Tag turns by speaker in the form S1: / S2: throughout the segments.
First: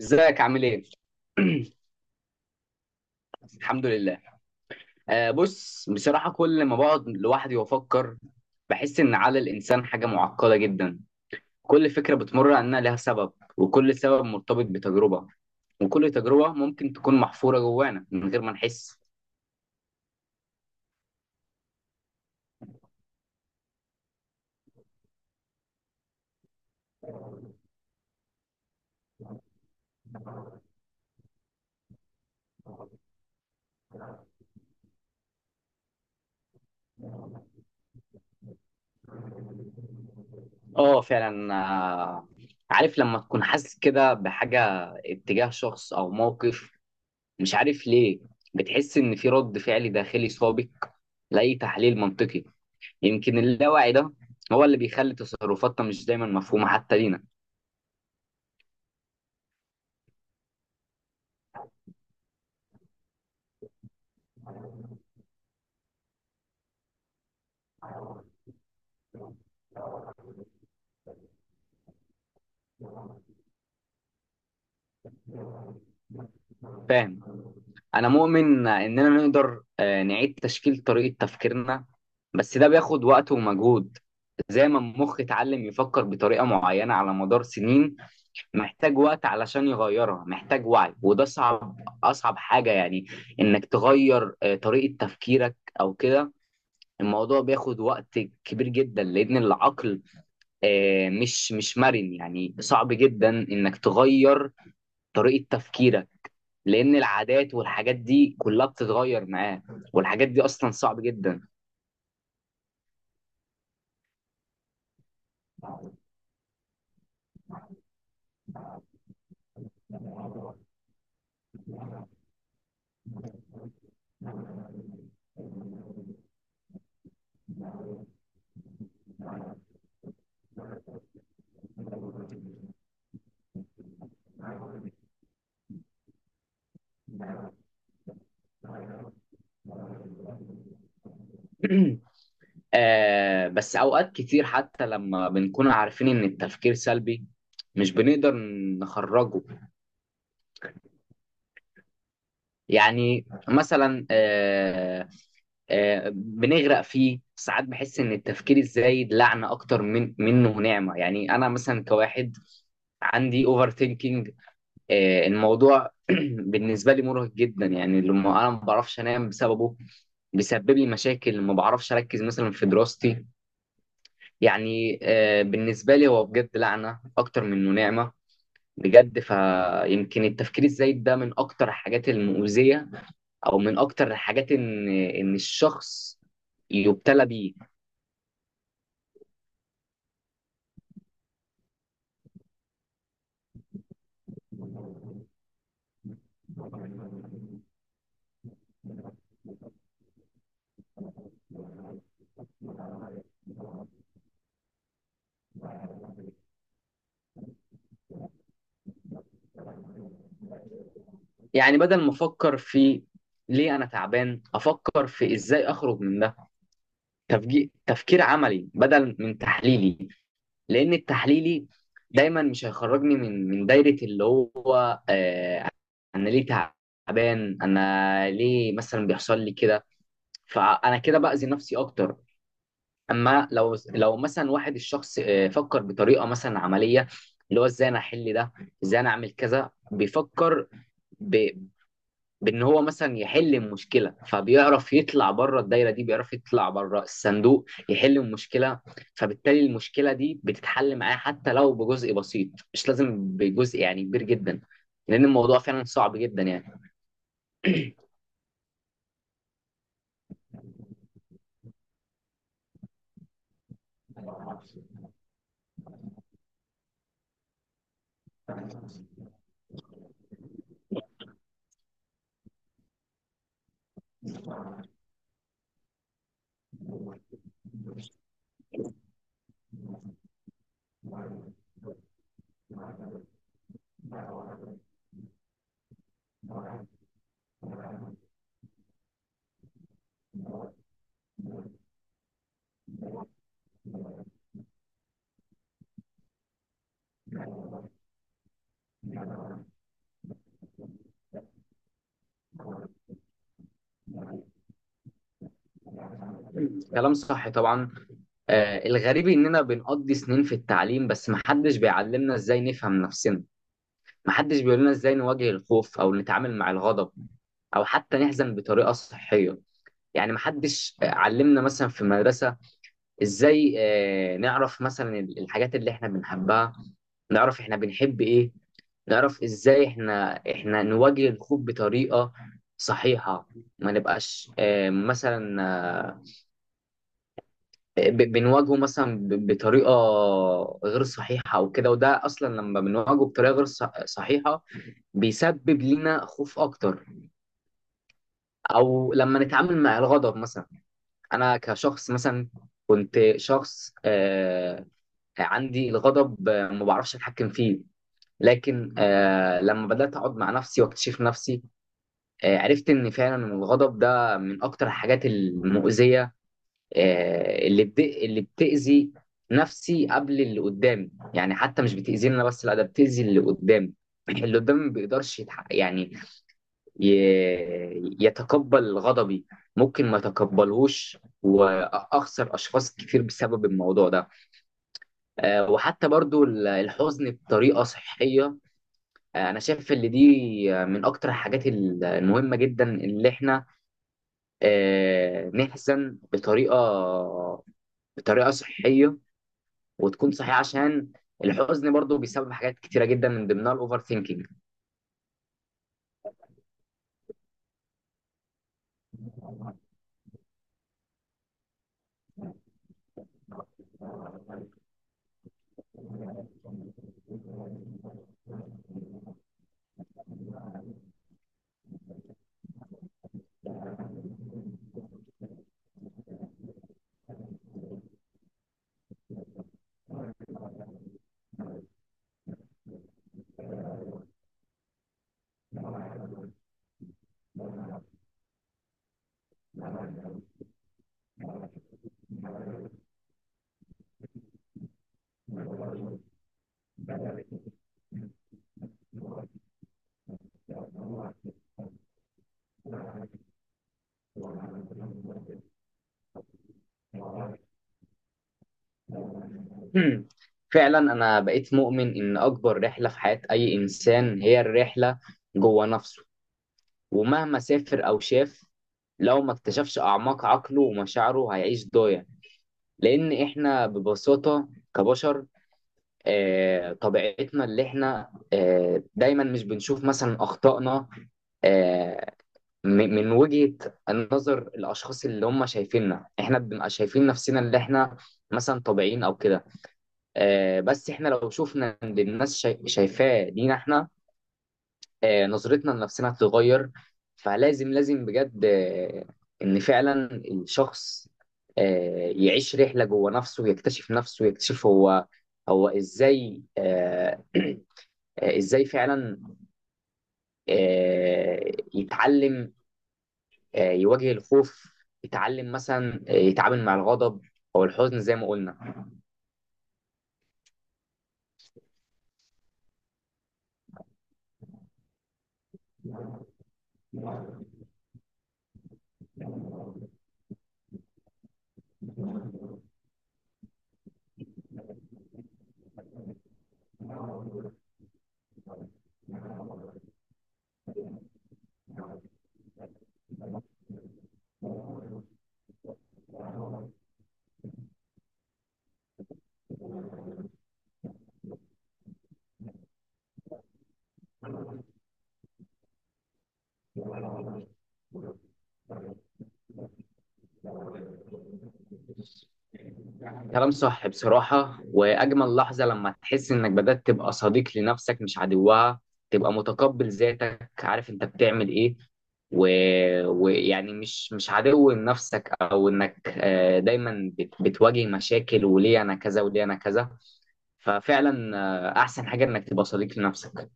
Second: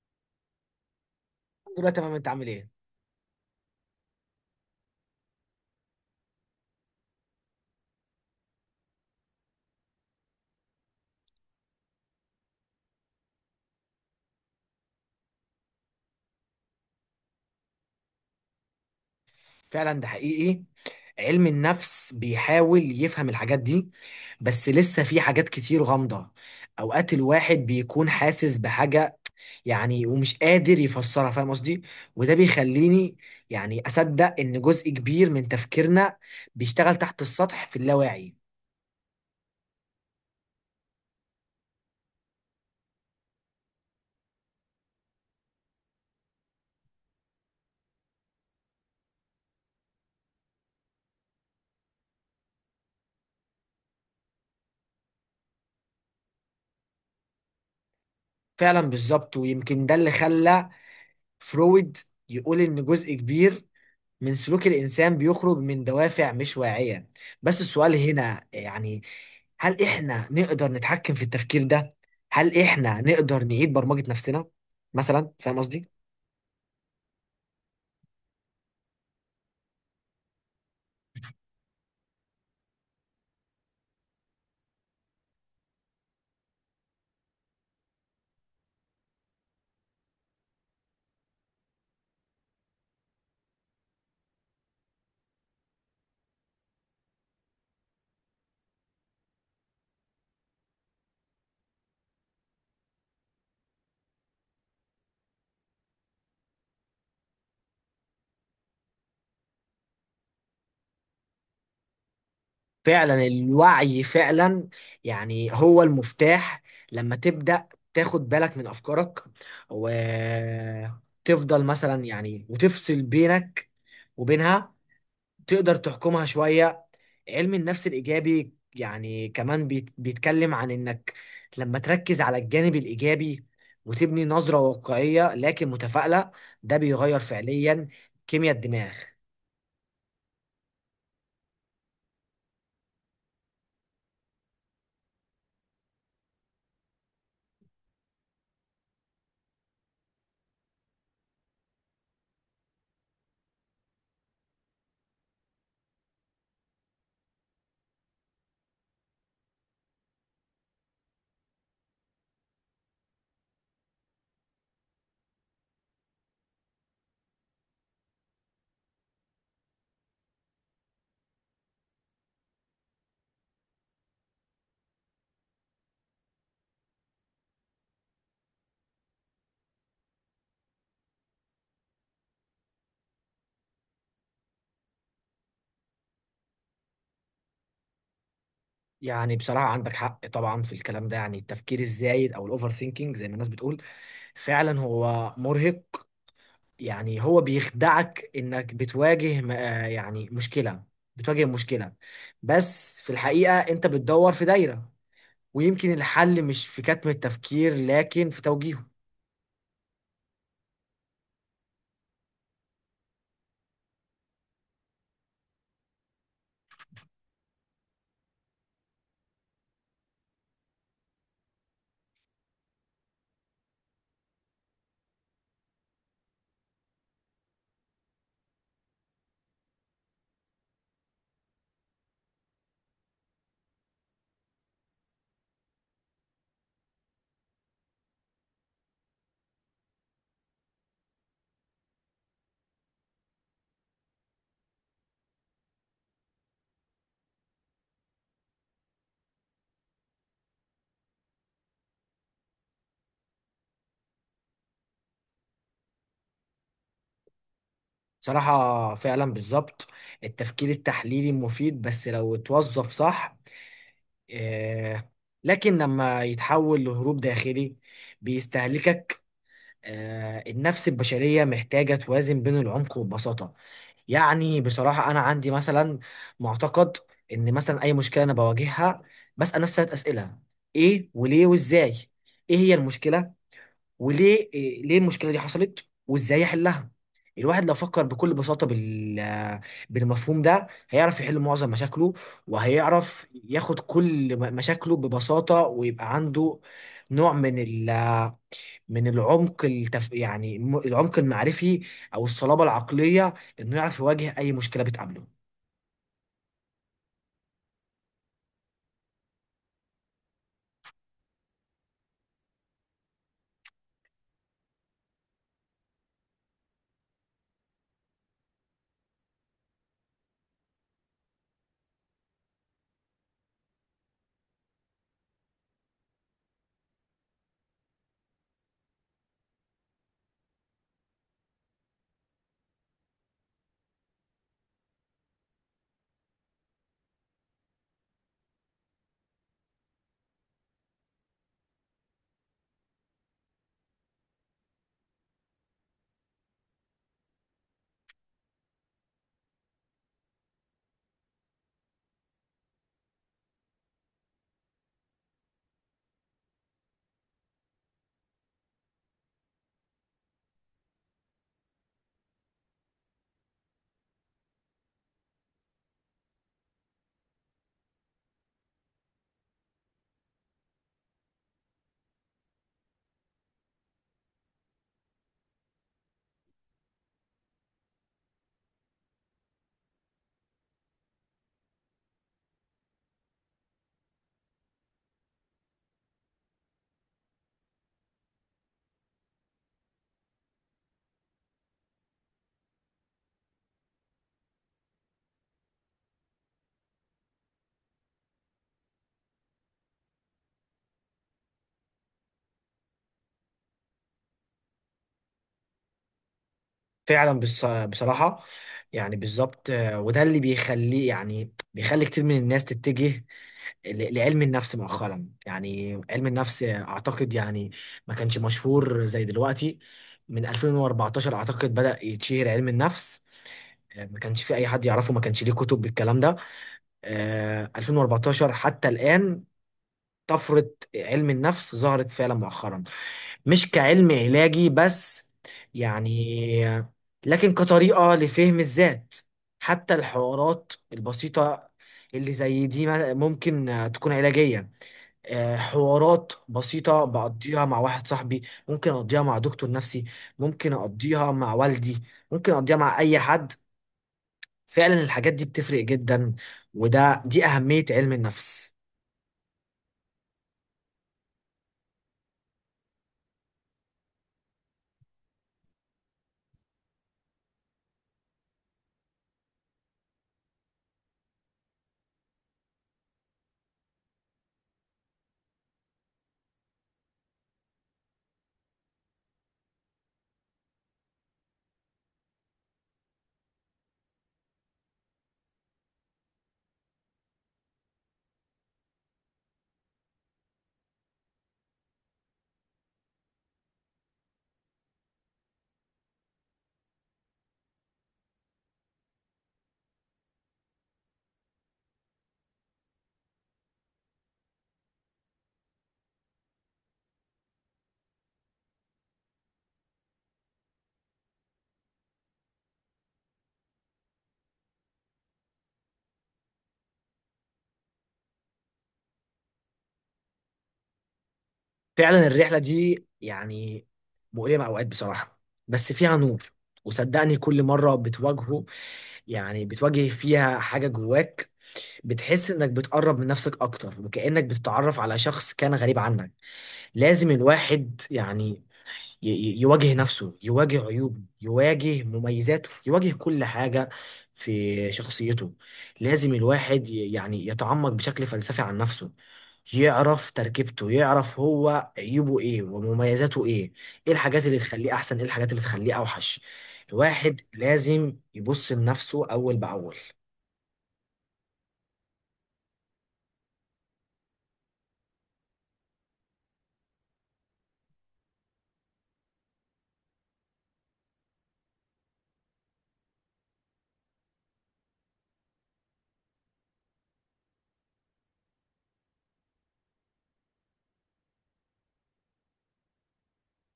S1: ازيك عامل ايه؟
S2: كله تمام، انت عامل ايه؟
S1: الحمد لله. بص، بصراحة كل ما بقعد لوحدي وافكر بحس ان عقل الانسان حاجة معقدة جدا. كل فكرة بتمر عنها لها سبب، وكل سبب مرتبط بتجربة، وكل تجربة ممكن تكون محفورة جوانا من غير ما نحس.
S2: فعلا ده حقيقي. علم النفس بيحاول يفهم الحاجات دي، بس لسه في حاجات كتير غامضة. اوقات الواحد بيكون حاسس بحاجة يعني، ومش قادر يفسرها، فاهم قصدي؟ وده بيخليني يعني اصدق ان جزء كبير من تفكيرنا بيشتغل تحت السطح في اللاواعي.
S1: اه، فعلا. عارف لما تكون حاسس كده بحاجة اتجاه شخص او موقف، مش عارف ليه، بتحس ان في رد فعل داخلي سابق لأي تحليل منطقي. يمكن اللاوعي ده هو اللي بيخلي تصرفاتنا مش دايما مفهومة حتى لينا.
S2: فعلا بالظبط، ويمكن ده اللي خلى فرويد يقول ان جزء كبير من سلوك الإنسان بيخرج من دوافع مش واعية. بس السؤال هنا يعني، هل إحنا نقدر نتحكم في التفكير ده؟ هل إحنا نقدر نعيد برمجة نفسنا مثلا؟ فاهم قصدي؟
S1: فاهم. أنا مؤمن إننا نقدر نعيد تشكيل طريقة تفكيرنا. بس ده بياخد وقت ومجهود. زي ما المخ اتعلم يفكر بطريقة معينة على مدار سنين، محتاج وقت علشان يغيرها، محتاج وعي، وده صعب. أصعب حاجة يعني إنك تغير طريقة تفكيرك أو كده. الموضوع بياخد وقت كبير جدا، لأن العقل مش مرن، يعني صعب جدا انك تغير طريقة تفكيرك. لان العادات والحاجات دي كلها بتتغير معاه، والحاجات دي اصلا صعب جدا.
S2: فعلا الوعي فعلا يعني هو المفتاح. لما تبدأ تاخد بالك من أفكارك، وتفضل مثلا يعني وتفصل بينك وبينها، تقدر تحكمها شوية. علم النفس الإيجابي يعني كمان بيتكلم عن إنك لما تركز على الجانب الإيجابي، وتبني نظرة واقعية لكن متفائلة، ده بيغير فعليا كيمياء الدماغ.
S1: بس اوقات كتير حتى لما بنكون عارفين ان التفكير سلبي، مش بنقدر نخرجه. يعني مثلا بنغرق فيه ساعات، بحس ان التفكير الزايد لعنة اكتر من منه نعمة، يعني انا مثلا كواحد عندي اوفر ثينكينج. الموضوع بالنسبة لي مرهق جدا، يعني لما أنا ما بعرفش أنام بسببه. بيسبب لي مشاكل، ما بعرفش أركز مثلا في دراستي. يعني بالنسبة لي هو بجد لعنة أكتر منه نعمة. بجد، فيمكن التفكير الزايد ده من أكتر الحاجات المؤذية، أو من أكتر الحاجات إن الشخص يبتلى بيه.
S2: يعني بصراحة عندك حق طبعا في الكلام ده. يعني التفكير الزايد أو الأوفر ثينكينج زي ما الناس بتقول فعلا هو مرهق. يعني هو بيخدعك إنك بتواجه مشكلة بتواجه مشكلة، بس في الحقيقة أنت بتدور في دايرة. ويمكن الحل مش في كتم التفكير لكن في توجيهه.
S1: يعني بدل ما أفكر في ليه أنا تعبان، أفكر في إزاي أخرج من ده. تفكير عملي بدل من تحليلي. لان التحليلي دايما مش هيخرجني من دايره، اللي هو انا ليه تعبان، انا ليه مثلا بيحصل لي كده. فانا كده باذي نفسي اكتر. اما لو مثلا واحد الشخص فكر بطريقه مثلا عمليه، اللي هو ازاي انا احل ده، ازاي انا اعمل كذا، بيفكر ب... بان هو مثلا يحل المشكله، فبيعرف يطلع بره الدايره دي، بيعرف يطلع بره الصندوق، يحل المشكله. فبالتالي المشكله دي بتتحل معاه حتى لو بجزء بسيط، مش لازم بجزء يعني كبير جدا، لان الموضوع فعلا صعب جدا يعني.
S2: صراحة فعلا بالظبط، التفكير التحليلي مفيد بس لو اتوظف صح. آه، لكن لما يتحول لهروب داخلي بيستهلكك. آه، النفس البشرية محتاجة توازن بين العمق والبساطة. يعني بصراحة أنا عندي مثلا معتقد إن مثلا أي مشكلة أنا بواجهها، بسأل نفسي ثلاث أسئلة: إيه وليه وإزاي. إيه هي المشكلة، وليه ليه المشكله دي حصلت، وازاي يحلها. الواحد لو فكر بكل بساطه بال، بالمفهوم ده هيعرف يحل معظم مشاكله، وهيعرف ياخد كل مشاكله ببساطه، ويبقى عنده نوع من ال، من العمق العمق المعرفي او الصلابه العقليه، انه يعرف يواجه اي مشكله بتقابله.
S1: كلام صح طبعا. الغريب اننا بنقضي سنين في التعليم، بس محدش بيعلمنا ازاي نفهم نفسنا. محدش بيقول لنا ازاي نواجه الخوف او نتعامل مع الغضب، او حتى نحزن بطريقه صحيه. يعني محدش علمنا مثلا في المدرسه ازاي نعرف مثلا الحاجات اللي احنا بنحبها، نعرف احنا بنحب ايه، نعرف ازاي احنا نواجه الخوف بطريقة صحيحة. ما نبقاش مثلا آه، بنواجهه مثلا بطريقة غير صحيحة او كده، وده اصلا لما بنواجهه بطريقة غير صحيحة بيسبب لنا خوف اكتر. او لما نتعامل مع الغضب مثلا، انا كشخص مثلا كنت شخص عندي الغضب ما بعرفش اتحكم فيه. لكن لما بدات اقعد مع نفسي واكتشف نفسي، عرفت ان فعلا الغضب ده من اكتر الحاجات المؤذيه، اللي اللي بتاذي نفسي قبل اللي قدامي. يعني حتى مش بتاذيني انا بس، لا ده بتاذي اللي قدامي. اللي قدامي ما بيقدرش يعني ي... يتقبل غضبي. ممكن ما يتقبلهوش واخسر اشخاص كتير بسبب الموضوع ده. وحتى برضو الحزن بطريقة صحية، أنا شايف إن دي من أكتر الحاجات المهمة جدا اللي إحنا نحزن بطريقة صحية، وتكون صحية عشان الحزن برضو بيسبب حاجات كتيرة جدا، من ضمنها الأوفر ثينكينج.
S2: فعلا بصراحه، يعني بالظبط. آه، وده اللي بيخليه يعني بيخلي كتير من الناس تتجه لعلم النفس مؤخرا. يعني علم النفس اعتقد يعني ما كانش مشهور زي دلوقتي. من 2014 اعتقد بدأ يتشهر علم النفس. آه، ما كانش في اي حد يعرفه، ما كانش ليه كتب بالكلام ده. آه، 2014 حتى الآن طفرة علم النفس ظهرت فعلا مؤخرا، مش كعلم علاجي بس يعني، لكن كطريقة لفهم الذات. حتى الحوارات البسيطة اللي زي دي ممكن تكون علاجية. آه، حوارات بسيطة بقضيها مع واحد صاحبي، ممكن أقضيها مع دكتور نفسي، ممكن أقضيها مع والدي، ممكن أقضيها مع أي حد. فعلا الحاجات دي بتفرق جدا، وده دي أهمية علم النفس.
S1: فعلا، أنا بقيت مؤمن إن أكبر رحلة في حياة أي إنسان هي الرحلة جوه نفسه. ومهما سافر أو شاف، لو ما اكتشفش أعماق عقله ومشاعره هيعيش ضايع. لان احنا ببساطه كبشر طبيعتنا اللي احنا دايما مش بنشوف مثلا اخطائنا. آه، م- من وجهه نظر الاشخاص اللي هم شايفيننا، احنا بنبقى شايفين نفسنا اللي احنا مثلا طبيعيين او كده. بس احنا لو شفنا ان الناس شايفاه دينا احنا، نظرتنا لنفسنا هتتغير. فلازم لازم بجد ان فعلا الشخص يعيش رحله جوه نفسه، يكتشف نفسه، يكتشف هو ازاي. ازاي فعلا يتعلم يواجه الخوف، يتعلم مثلا يتعامل مع الغضب او الحزن زي ما قلنا.
S2: فعلا الرحلة دي يعني مؤلمة أوقات بصراحة، بس فيها نور. وصدقني كل مرة بتواجهه، يعني بتواجه فيها حاجة جواك، بتحس إنك بتقرب من نفسك أكتر، وكأنك بتتعرف على شخص كان غريب عنك. لازم الواحد يعني يواجه نفسه، يواجه عيوبه، يواجه مميزاته، يواجه كل حاجة في شخصيته. لازم الواحد يعني يتعمق بشكل فلسفي عن نفسه، يعرف تركيبته، يعرف هو عيوبه ايه ومميزاته ايه، ايه الحاجات اللي تخليه احسن ايه الحاجات اللي تخليه اوحش. الواحد لازم يبص لنفسه اول باول.
S1: كلام صح بصراحة، وأجمل لحظة لما تحس إنك بدأت تبقى صديق لنفسك مش عدوها. تبقى متقبل ذاتك، عارف أنت بتعمل إيه و... ويعني مش عدو لنفسك، أو إنك دايما بتواجه مشاكل، وليه أنا كذا وليه أنا كذا. ففعلا، أحسن حاجة إنك تبقى صديق لنفسك.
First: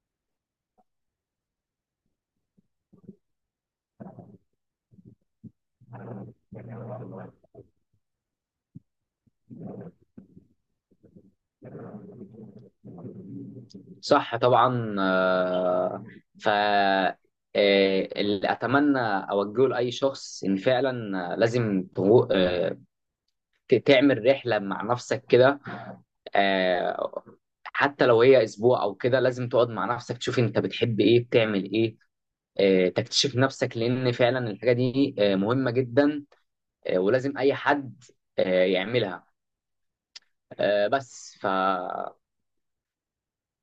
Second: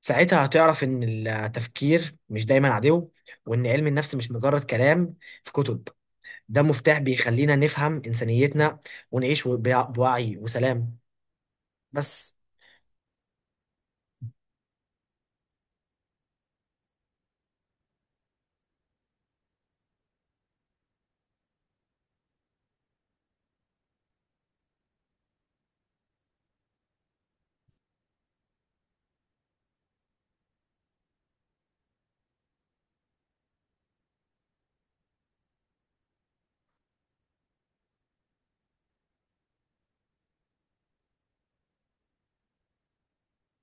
S2: ساعتها هتعرف ان التفكير مش دايما عدو، وان علم النفس مش مجرد كلام في كتب، ده مفتاح بيخلينا نفهم إنسانيتنا ونعيش بوعي وسلام. بس
S1: صح طبعا، ف اللي أتمنى أوجهه لأي شخص إن فعلا لازم تعمل رحلة مع نفسك كده. آه، حتى لو هي اسبوع او كده، لازم تقعد مع نفسك تشوف انت بتحب ايه بتعمل ايه. تكتشف نفسك، لان فعلا الحاجة دي مهمة جدا. ولازم اي حد يعملها. بس